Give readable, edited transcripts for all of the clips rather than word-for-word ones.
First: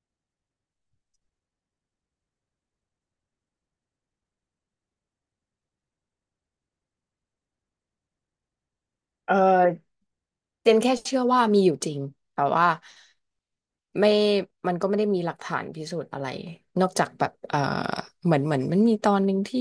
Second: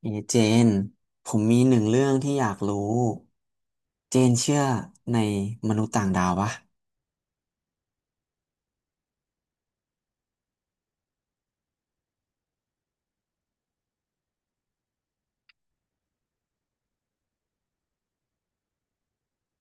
เอเจน ผมมีหนึ่งเรื่องที่อยากรู้ เจนเชื่อในมนุษย์ต่างดาวปะเออเจนแค่เชื่อว่ามีอยู่จริงแต่ว่าไม่มันก็ไม่ได้มีหลักฐานพิสูจน์อะไรนอกจากแบบเหมือนมันมีตอนหนึ่งที่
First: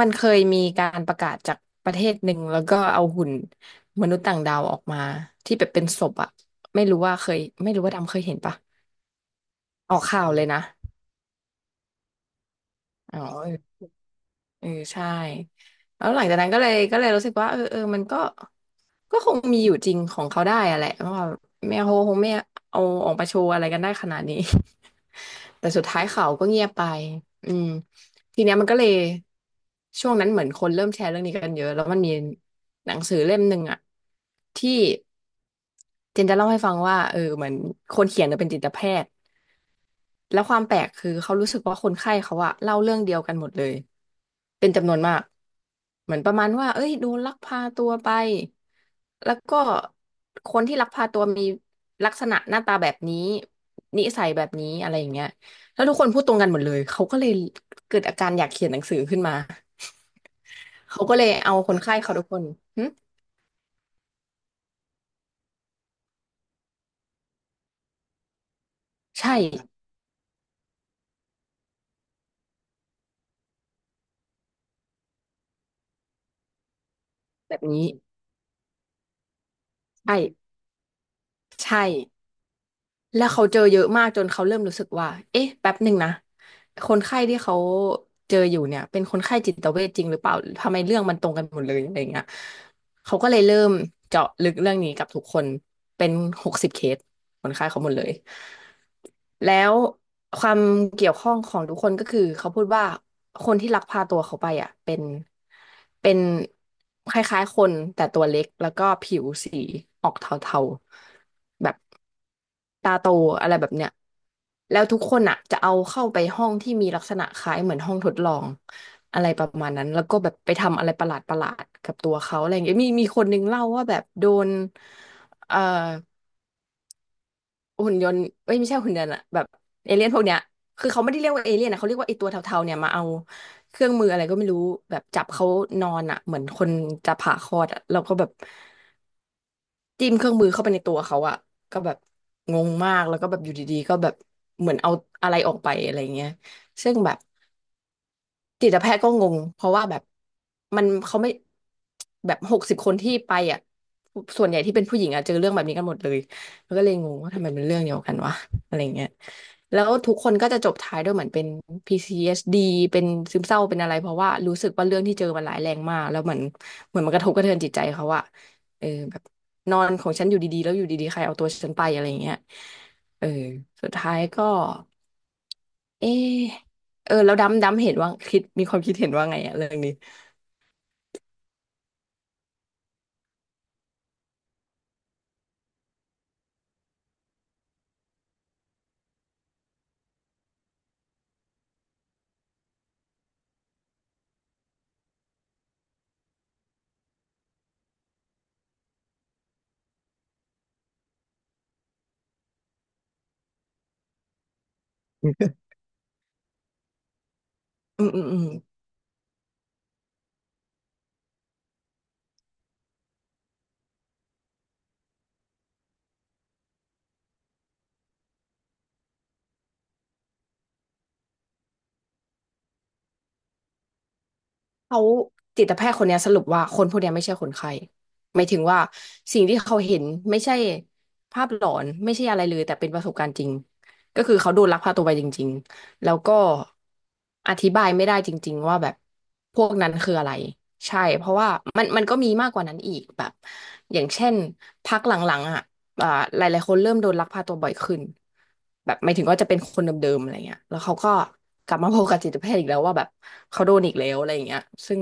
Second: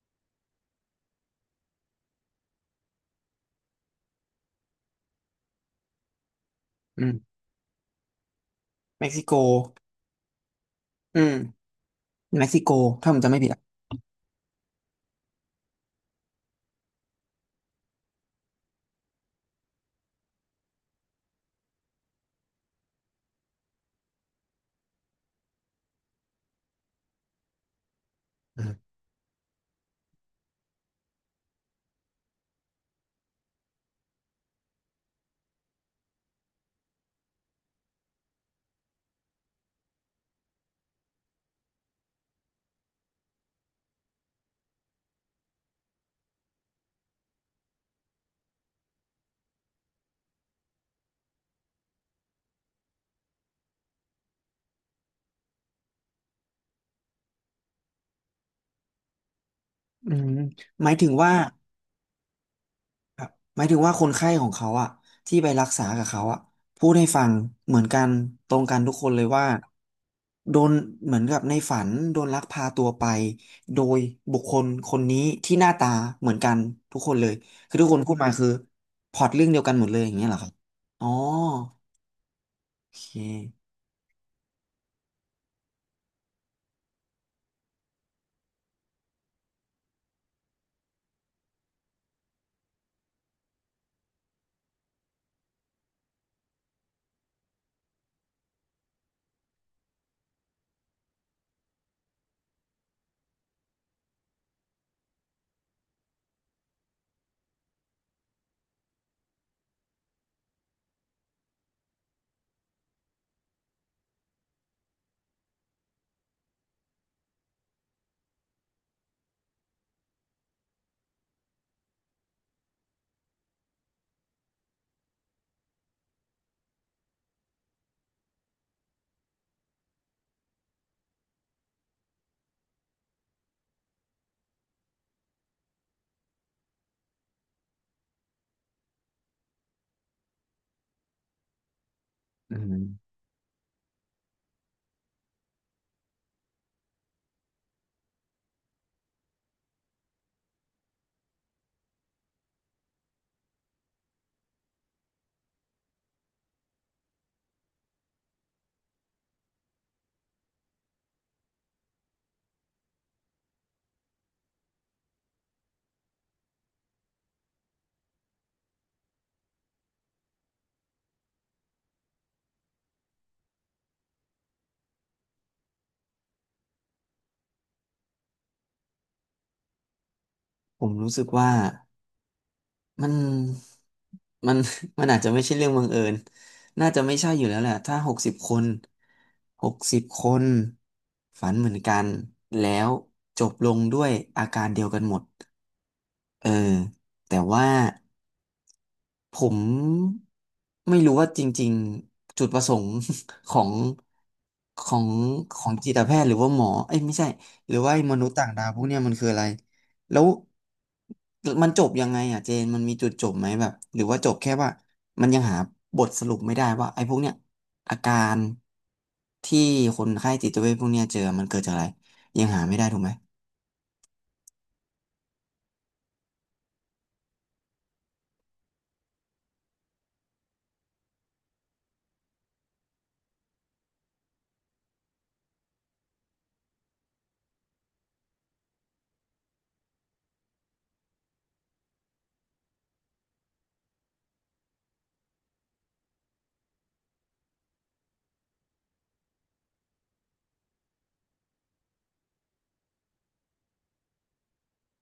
มันเคยมีการประกาศจากประเทศหนึ่งแล้วก็เอาหุ่นมนุษย์ต่างดาวออกมาที่แบบเป็นศพอะอืมไม่รู้ว่าดำเคยเห็นปะเม็กซิโก ออกข่าวเลยนะอืมเม็กซิโก ถ้าผอ๋มจำไม่ผิดอ่ะอ เออใช่แล้วหลังจากนั้นก็เลยรู้สึกว่ามันก็คงมีอยู่จริงของเขาได้อะแหละเพราะว่าแม่โฮคงไม่เอาออกมาโชว์อะไรกันได้ขนาดนี้ แต่สุดท้ายเขาก็เงียบไปอืมทีเนี้ยอืมันมก็เลยช่วงนั้นเหมือนคนเริ่มแชร์เรื่องนี้กันเยอะแล้วมันมีหนังสือเล่มหนึ่งอะที่เจนจะเล่าให้ฟังว่าเออเหมือนคนเขียนเนี่ยเป็นจิตแพทย์แล้วความแปลกคือเขารู้สึกว่าคนไข้เขาอะเล่าเรื่องเดียวกันหมดเลย เป็นจำนวนมากเหมือนประมาณว่าเอ้ยโดนลักพาตัวไปแล้วก็คนที่ลักพาตัวมีลักษณะหน้าตาแบบนี้นิสัยแบบนี้อะไรอย่างเงี้ยแล้วทุกคนพูดตรงกันหมดเลยเขาก็เลยเกิดอาการอยากเขียนหนังสือขึ้นมาอืม หมายเขาถึงก็เลยว่า เอาคนไข้เขาทุกคนหึครับหมายถึงว่าคนไข้ของเขาอะที่ไปรักษากับเขาอะพูดให้ฟังเหมือนกันตรงกันทุกคนเลยใช่ว่าโดนเหมือนกับในฝันโดนลักพาตัวไปโดยบุคคลคนนี้ที่หน้าตาเหมือนกันทุกคนเลยแบบคือทุนี้กคนพูดมาคือพล็อตเรื่องเดียวกันหมดเลยอย่าใช่งเงี้ยเหรอครับอ๋อใช่ โอเคแล้วเขาเจอเยอะมากจนเขาเริ่มรู้สึกว่าเอ๊ะแป๊บหนึ่งนะ คนไข้ที่เขาเจออยู่เนี่ยเป็นคนไข้จิตเวชจริงหรือเปล่า ทำไมเรื่องมันตรงกันหมดเลยอะไรเงี้ยเขาก็เลยเริ่มเจาะลึกเรื่องนี้กับทุกคนเป็นหกสิบเคสคนไข้เขาหมดเลย แล้วความเกี่ยวข้องของทุกคนก็คือเขาพูดว่าคนที่ลักพาตัวเขาไปอ่ะเป็นเป็นคล้ายๆคนแต่ตัวเล็กแล้วก็ผิวสีออกเทาๆแบบตาโตอะไรแบบเนี้ยแล้วทุกคนอ่ะจะเอาเข้าไปห้องที่มีลักษณะคล้ายเหมือนห้องทดลองอะไรประมาณนั้นแล้วก็แบบไปทำอะไรประหลาดๆกับตัวเขาอะไรอย่างเงี้ยมีคนนึงเล่าว่าแบบโดนเอ่อ หุ่นยนต์เอ้ยไม่ใช่หุ่นยนต์อะแบบเอเลี่ยนพวกเนี้ยคือเขาไม่ได้เรียกว่าเอเลี่ยนนะเขาเรียกว่าไอตัวเทาๆเนี่ยมาเอาเครื่องมืออะไรก็ไม่รู้แบบจับเขานอนอะเหมือนคนจะผ่าคลอดอะเราก็แบบจิ้มเครื่องมือเข้าไปในตัวเขาอะก็แบบอืงงมากมแล้วก็แบบอยู่ดีๆก็แบบเหมือนเอาอะไรออกไปอะไรเงี้ยซึ่งแบบ จิตแพทย์ก็งงเพราะว่าแบบมันเขาไม่แบบ60 คนที่ไปอ่ะส่วนใหญ่ที่เป็นผู้หญิงอ่ะเจอเรื่องแบบนี้กันหมดเลยมันก็เลยงงว่าทำไมเป็นเรื่องเดียวกันวะอะไรเงี้ยแล้วทุกคนก็จะจบท้ายด้วยเหมือนเป็น PCSD เอสดีเป็นซึมเศร้าเป็นอะไรเพราะว่ารู้สึกว่าเรื่องที่เจอมันร้ายแรงมากแล้วเหมือนมันกระทบกระเทือนจิตใจเขาอะเออแบบนอนของฉันอยู่ดีๆแล้วอยู่ดีๆใครเอาตัวฉันไปอะไรเงี้ยเออสุดท้ายก็ เออเออแล้วดำเห็นว่าคิดมีความคิดเห็นว่าไงอะเรื่องนี้ผมรู้สึกว่า มันมัน มันอาจจะไม่ใช่เรื่องบังเอิญน่าจะไม่ใช่อยู่แล้วแหละ ถ้าหกสิบคน60 คน ฝันเหมือนกัน แล้วจบลงด้วยอาการเดียวกันหมด เออ แต่ว่า ผมไม่รู้ว่าจริงๆจุดประสงค์ ของของของจิตแพทย์หรือว่าหมอเอ้ยไม่ใช่หรือว่าไอ้อืมมอืนุมษย์อืมต่างดาวพวกเนี้ยมันคืออะไรแล้วมันจบยังไงอ่ะเจนมันมีจุดจบไหมแบบหรือว่าจบแค่ว่ามันยังหาบทสรุปไม่ได้ว่าไอ้พวกเนี้ยอาการที่คนไข้จิตเวชพวกเนี้ยเจอมันเกิดจากอะไรยังหาไม่ได้ถูกไหมเขาจิตแพทย์คนเนี้ยสรุปว่าคนพวกเนี้ยไม่ใช่คนไข้หมายถึงว่าสิ่งที่เขาเห็นไม่ใช่ภาพหลอนไม่ใช่อะไรเลยแต่เป็นประสบการณ์จริงก็คือเขาโดนลักพาตัวไปจริงๆแล้วก็อธิบายไม่ได้จริงๆว่าแบบพวกนั้นคืออะไรใช่เพราะว่ามันก็มีมากกว่านั้นอีกแบบอย่างเช่นพักหลังๆอ่ะ อ่าหลายๆคนเริ่มโดนลักพาตัวบ่อยขึ้นแบบหมายถึงว่าจะเป็นคนเดิมๆอะไรเงี้ยแล้วเขาก็กลับมาพบกับจิตแพทย์อีกแล้วว่าแบบเขาโดนอีกแล้วอะไรเงี้ยซึ่ง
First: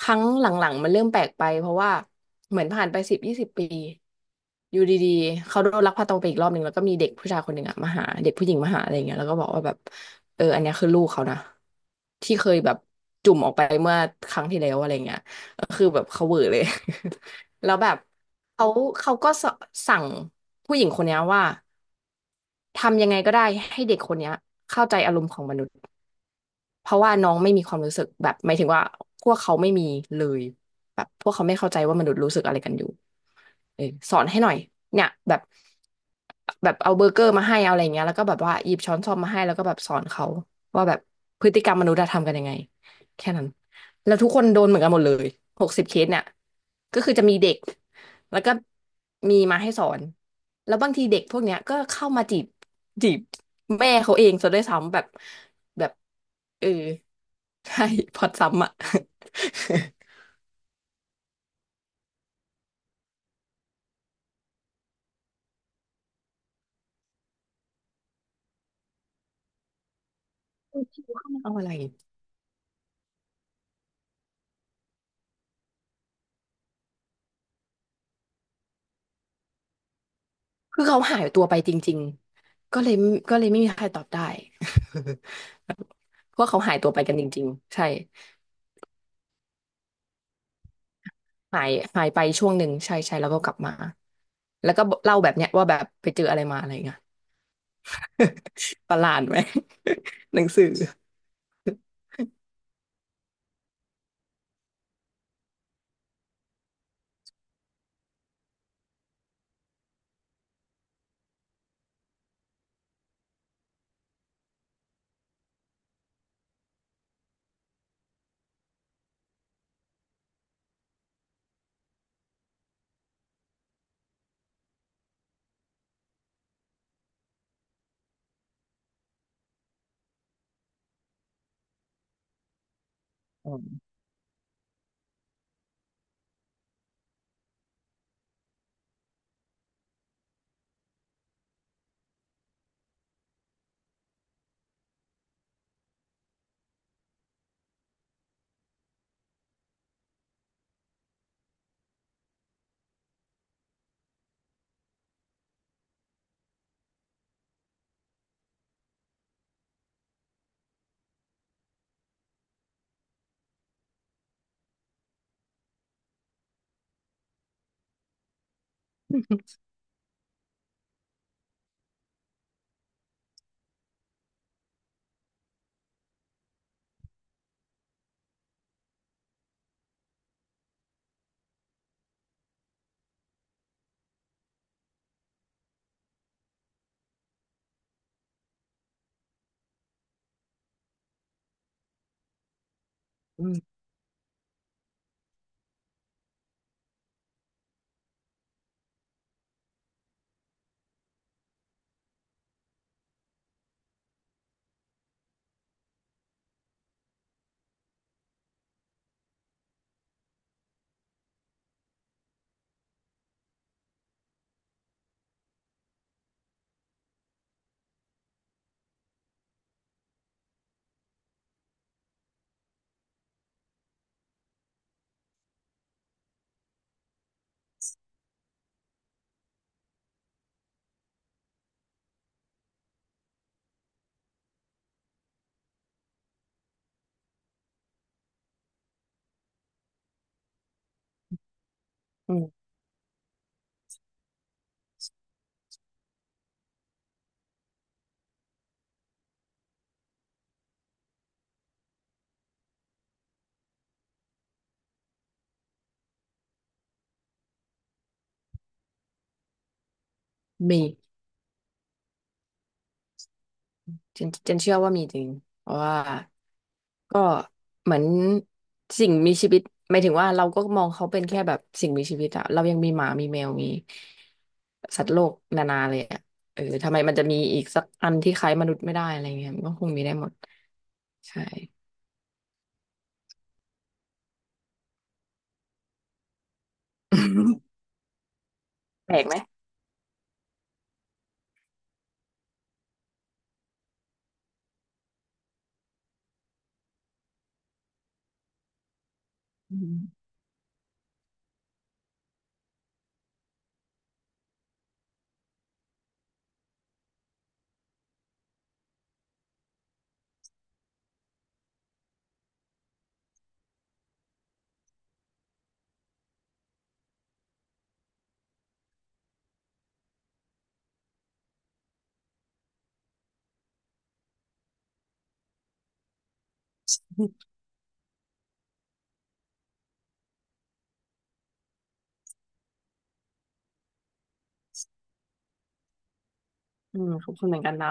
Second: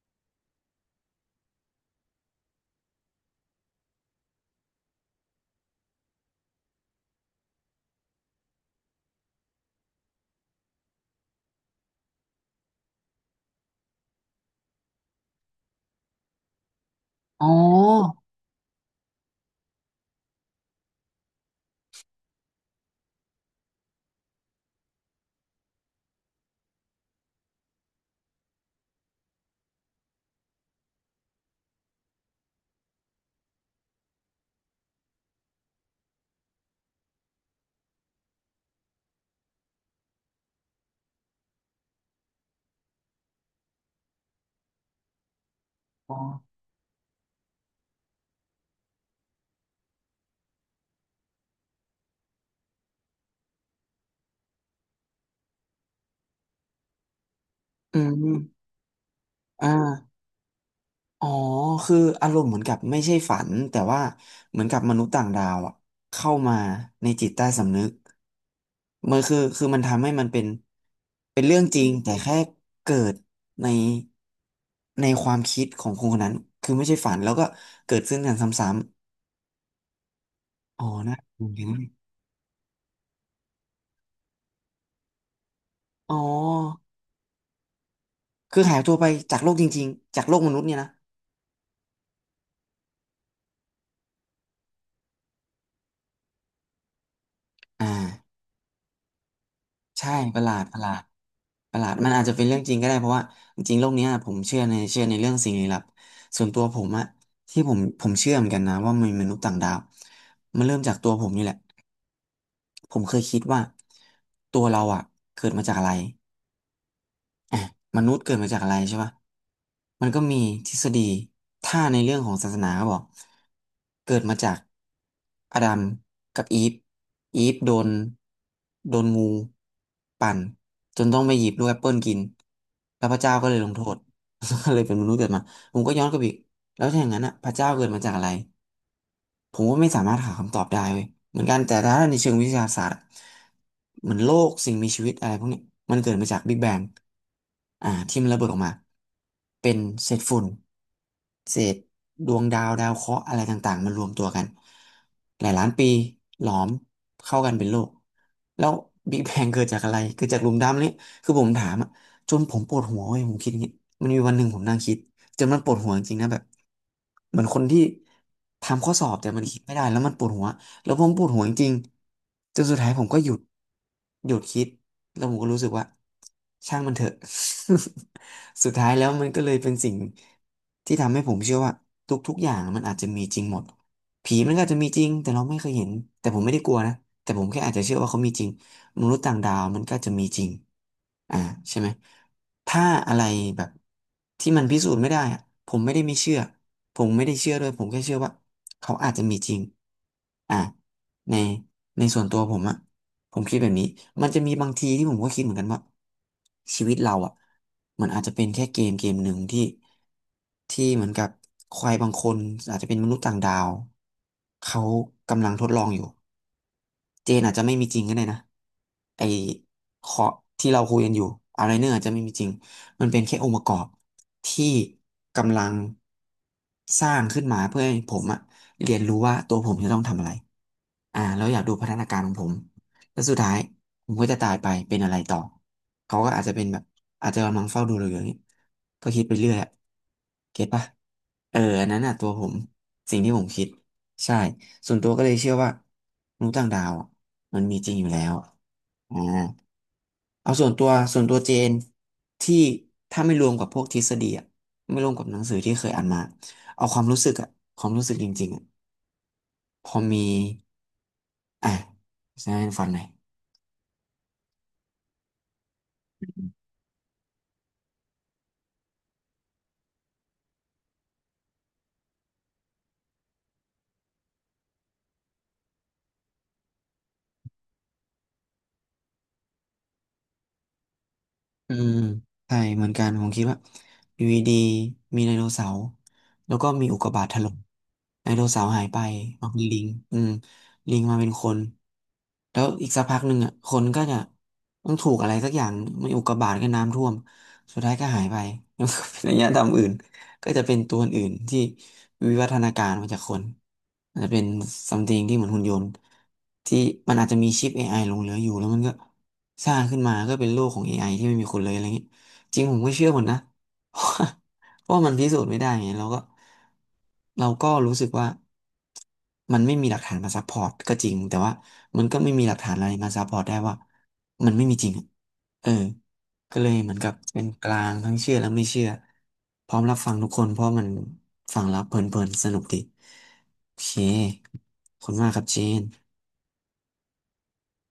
ครั้งหลังๆมันเริ่มแปลกไปเพราะว่าเหมือนผ่านไป10-20 ปีอยู่ดีๆเขาโดนลักพาตัวไปอีกรอบหนึ่งแล้วก็มีเด็กผู้ชายคนหนึ่งอะมาหาเด็กผู้หญิงมาหาอะไรเงี้ยแล้วก็บอกว่าแบบเอออันเนี้ยคือลูกเขานะที่เคยแบบจุ่มออกไปเมื่อครั้งที่แล้วอะไรเงี้ยก็คือแบบเขาเหวอเลย อ๋อ แล้วแบบ เขาเขาก็สั่งผู้หญิงคนเนี้ยว่าทำยังไงก็ได้ให้เด็กคนเนี้ยเข้าใจอารมณ์ของมนุษย์ เพราะว่าน้องไม่มีความรู้สึกแบบหมายถึงว่าพวกเขาไม่มีเลยแบบพวกเขาไม่เข้าใจว่ามนุษย์รู้สึกอะไรกันอยู่เออสอนให้หน่อยเนี่ยแบบแบบเอาเบอร์เกอร์มาให้เอาอะไรเงี้ยแล้วก็แบบว่าหยิบช้อนส้อมมาให้แล้วก็แบบสอนเขาว่าแบบพฤติกรรมมนุษย์อะทำกันยังไงแค่นั้นแล้วทุกคนโดนเหมือนกันหมดเลยหกสิบเคสอ๋อเนี่ยก็คือจะมีเด็กแล้วก็มีมาให้สอนแล้วบางทีเด็กพวกเนี้ยก็เข้ามาจีบแม่เขาเองซะด้วยซ้ำแบบแบบเออ ใช่ อื พล็อตซ้ำมอ่ะ อ่า อ๋อคืออารมณ์เหมือนกับไม่ใช่ฝันแต่ว่าเหมือนกับมนุษย์ต่างดาวอะเข้ามาในจิตใต้สำนึกมันคือมันทำให้มันเป็นเป็ นเอาเรื่องอะไรจริงแต่แค่เกิดในความคิดของคนคนนั้นคือไม่ใช่ฝันแล้วก็เกิดขึ้นกันซ้ำๆคือ๋ออเขานะหายเหตัวมือนไปกันจนะริงๆก็เลยไม่มีใครตอบได้ อ๋อเพราะว่าเขาหายตัวไปกันจริงๆใช่คือหายตัวไปจากโลกจริงๆจากโลกมนุษย์เนี่ยนะหายหายไปช่วงหนึ่งใช่ใช่แล้วก็กลับมาแล้วก็เล่าแบบเนี้ยว่าแบบไปเจออะไรมาอะไรเงี้ย อ่า ประหลาดไหม ใช่ ปหนัระหงลาสืดอประหลาดประหลาดมันอาจจะเป็นเรื่องจริงก็ได้เพราะว่าจริงๆโลกเนี้ยผมเชื่อในเรื่องสิ่งลี้ลับส่วนตัวผมอะที่ผมเชื่อเหมือนกันนะว่ามีมนุษย์ต่างดาวมันเริ่มจากตัวผมนี่แหละผมเคยคิดว่าตัวเราอะเกิดมาจากอะไร อ่ะมนุษย์เกิดมาจากอะไรใช่ปะมันก็มีทฤษฎีถ้าในเรื่องของศาสนาเขาบอกเกิดมาจากอาดัมกับอีฟอีฟโดนงูปั่นจนต้องไปหยิบลูกแอปเปิลกิน แล้วพระเจ้าก็เลยลงโทษ ก็เลยเป็นมนุษย์เกิดมา ผมก็ย้อนกลับอีกแล้วถ้าอย่างนั้นอ่ะพระเจ้าเกิดมาจากอะไร ผมว่าไม่สามารถหาคำตอบได้เว้ยเหมือนกันแต่ถ้าในเชิงวิทยาศาสตร์อะเหมือนโลกสิ่งมีชีวิตอะไรพวกนี้มันเกิดมาจากบิ๊กแบงอ่าที่มันระเบิดออกมาเป็นเศษฝุ่นเศษดวงดาวดาวเคราะห์อะไรต่างๆมันรวมตัวกันหลายล้านปีหลอมเข้ากันเป็นโลกแล้วบิ๊กแบงเกิดจากอะไรเกิดจากหลุมดำนี่คือผมถามอะจนผมปวดหัวเว้ยผมคิดอย่างงี้มันมีวันหนึ่งผมนั่งคิด จนมันปวดหัวจริงๆนะแบบเหมือนคนที่ทำข้อสอบแต่มันคิดไม่ได้แล้วมันปวดหัวแล้วผมปวดหัวจริงๆจนสุดท้ายผมก็หยุดหยุดคิดแล้วผมก็รู้สึกว่าช่างมันเถอะ สุดท้ายแล้วมันก็เลยเป็นสิ่งที่ทำให้ผมเชื่อว่าทุกๆอย่างมันอาจจะมีจริงหมดผีมันก็อาจจะมีจริงแต่เราไม่เคยเห็นแต่ผมไม่ได้กลัวนะแต่ผมแค่อาจจะเชื่อว่าเขามีจริง มนุษย์ต่างดาวมันก็จะมีจริง อ่าใช่ไหม ถ้าอะไรแบบที่มันพิสูจน์ไม่ได้อะผมไม่ได้ไม่เชื่อ ผมไม่ได้เชื่อด้วยผมแค่เชื่อว่าเขาอาจจะมีจริงอ่าในส่วนตัวผมอะผมคิดแบบนี้ มันจะมีบางทีที่ผมก็คิดเหมือนกันว่าชีวิตเราอะมันอาจจะเป็นแค่เกมเกมหนึ่งที่เหมือนกับใครบางคนอาจจะเป็นมนุษย์ต่างดาวเขากำลังทดลองอยู่ เจนอาจจะไม่มีจริงก็ได้นะไอขอที่เราคุยกันอยู่อะไรเนอร์อาจจะไม่มีจริงมันเป็นแค่องค์ประกอบที่กำลังสร้างขึ้นมาเพื่อให้ผมอะเรียนรู้ว่าตัวผมจะต้องทำอะไรอ่าแล้วอยากดูพัฒนาการของผมแล้วสุดท้ายผมก็จะตายไปเป็นอะไรต่อเขาก็อาจจะเป็นแบบอาจจะกำลังเฝ้าดูเราอยู่อย่างนี้ก็คิดไปเรื่อยอะเก็ตปะเอออันนั้นอะตัวอืผมมสิ่งที่ผมคิดใช่ ส่วนตัวก็เลยเชื่อว่ามนุษย์ต่างดาวอะมันมีจริงอยู่แล้วอ่าเอาส่วนตัวเจนที่ถ้าไม่รวมกับพวกทฤษฎีอะไม่รวมกับหนังสือที่เคยอ่านมาเอาความรู้สึกอะความรู้สึกจริงๆอะพอมีมีอ่ะใช่ฟันหน่อย เจนเชื่อว่ามีจริงเพราะว่า ก็เหมือนสิ่งมีชีวิตหมายถึงว่าเราก็มองเขาเป็นแค่แบบสิ่งมีชีวิตอะเรายังมีหมามีแมวมีสัตว์โลกนานาเลยอะเออทำไมมันจะมีอีกสักอันที่คล้ายมนุษย์ไม่ได้อะไรเงี้ยมันก็คงมีได้หมดใช่ อืมใช่เหมือนกันผมคิดว่าอยู่ดีๆมีไดโนเสาร์แล้วก็มีอุกกาบาตถล่ม ไดโนเสาร์หายไปแปลกไหมมาเป็นลิงอืมลิงมาเป็นคนแล้วอีกสักพักหนึ่งอ่ะคนก็จะต้องถูกอะไรสักอย่างไม่อุกกาบาตก็น้ำท่วมสุดท้ายก็หายไป แล้วก็เป็นอารยธรรมอื่นก็จะเป็นตัวอื่นที่ วิวัฒนาการมาจากคนอาจจะเป็นซัมติงที่เหมือนหุ่นยนต์ที่มันอาจจะมีชิป AI หลงเหลืออยู่แล้วมันก็สร้างขึ้นมาก็เป็นโลกของ AI ที่ไม่มีคนเลยอะไรอย่างนี้จริงผมก็เชื่อหมดนะ เพราะว่ามันพิสูจน์ไม่ได้ไงเราก็รู้สึกว่ามันไม่มีหลักฐานมาซัพพอร์ตก็จริงแต่ว่ามันก็ไม่มีหลักฐานอะไรมาซัพพอร์ตได้ว่ามันไม่มีจริงอะเออ ก็เลยเหมือนกับเป็นกลางทั้งเชื่อและไม่เชื่อพร้อมรับฟังทุกคนเพราะมันฟังแล้วเพลินๆสนุกดีโอเคขอบคุณมากครับเจนอืมขอบคุณเหมือนกันน้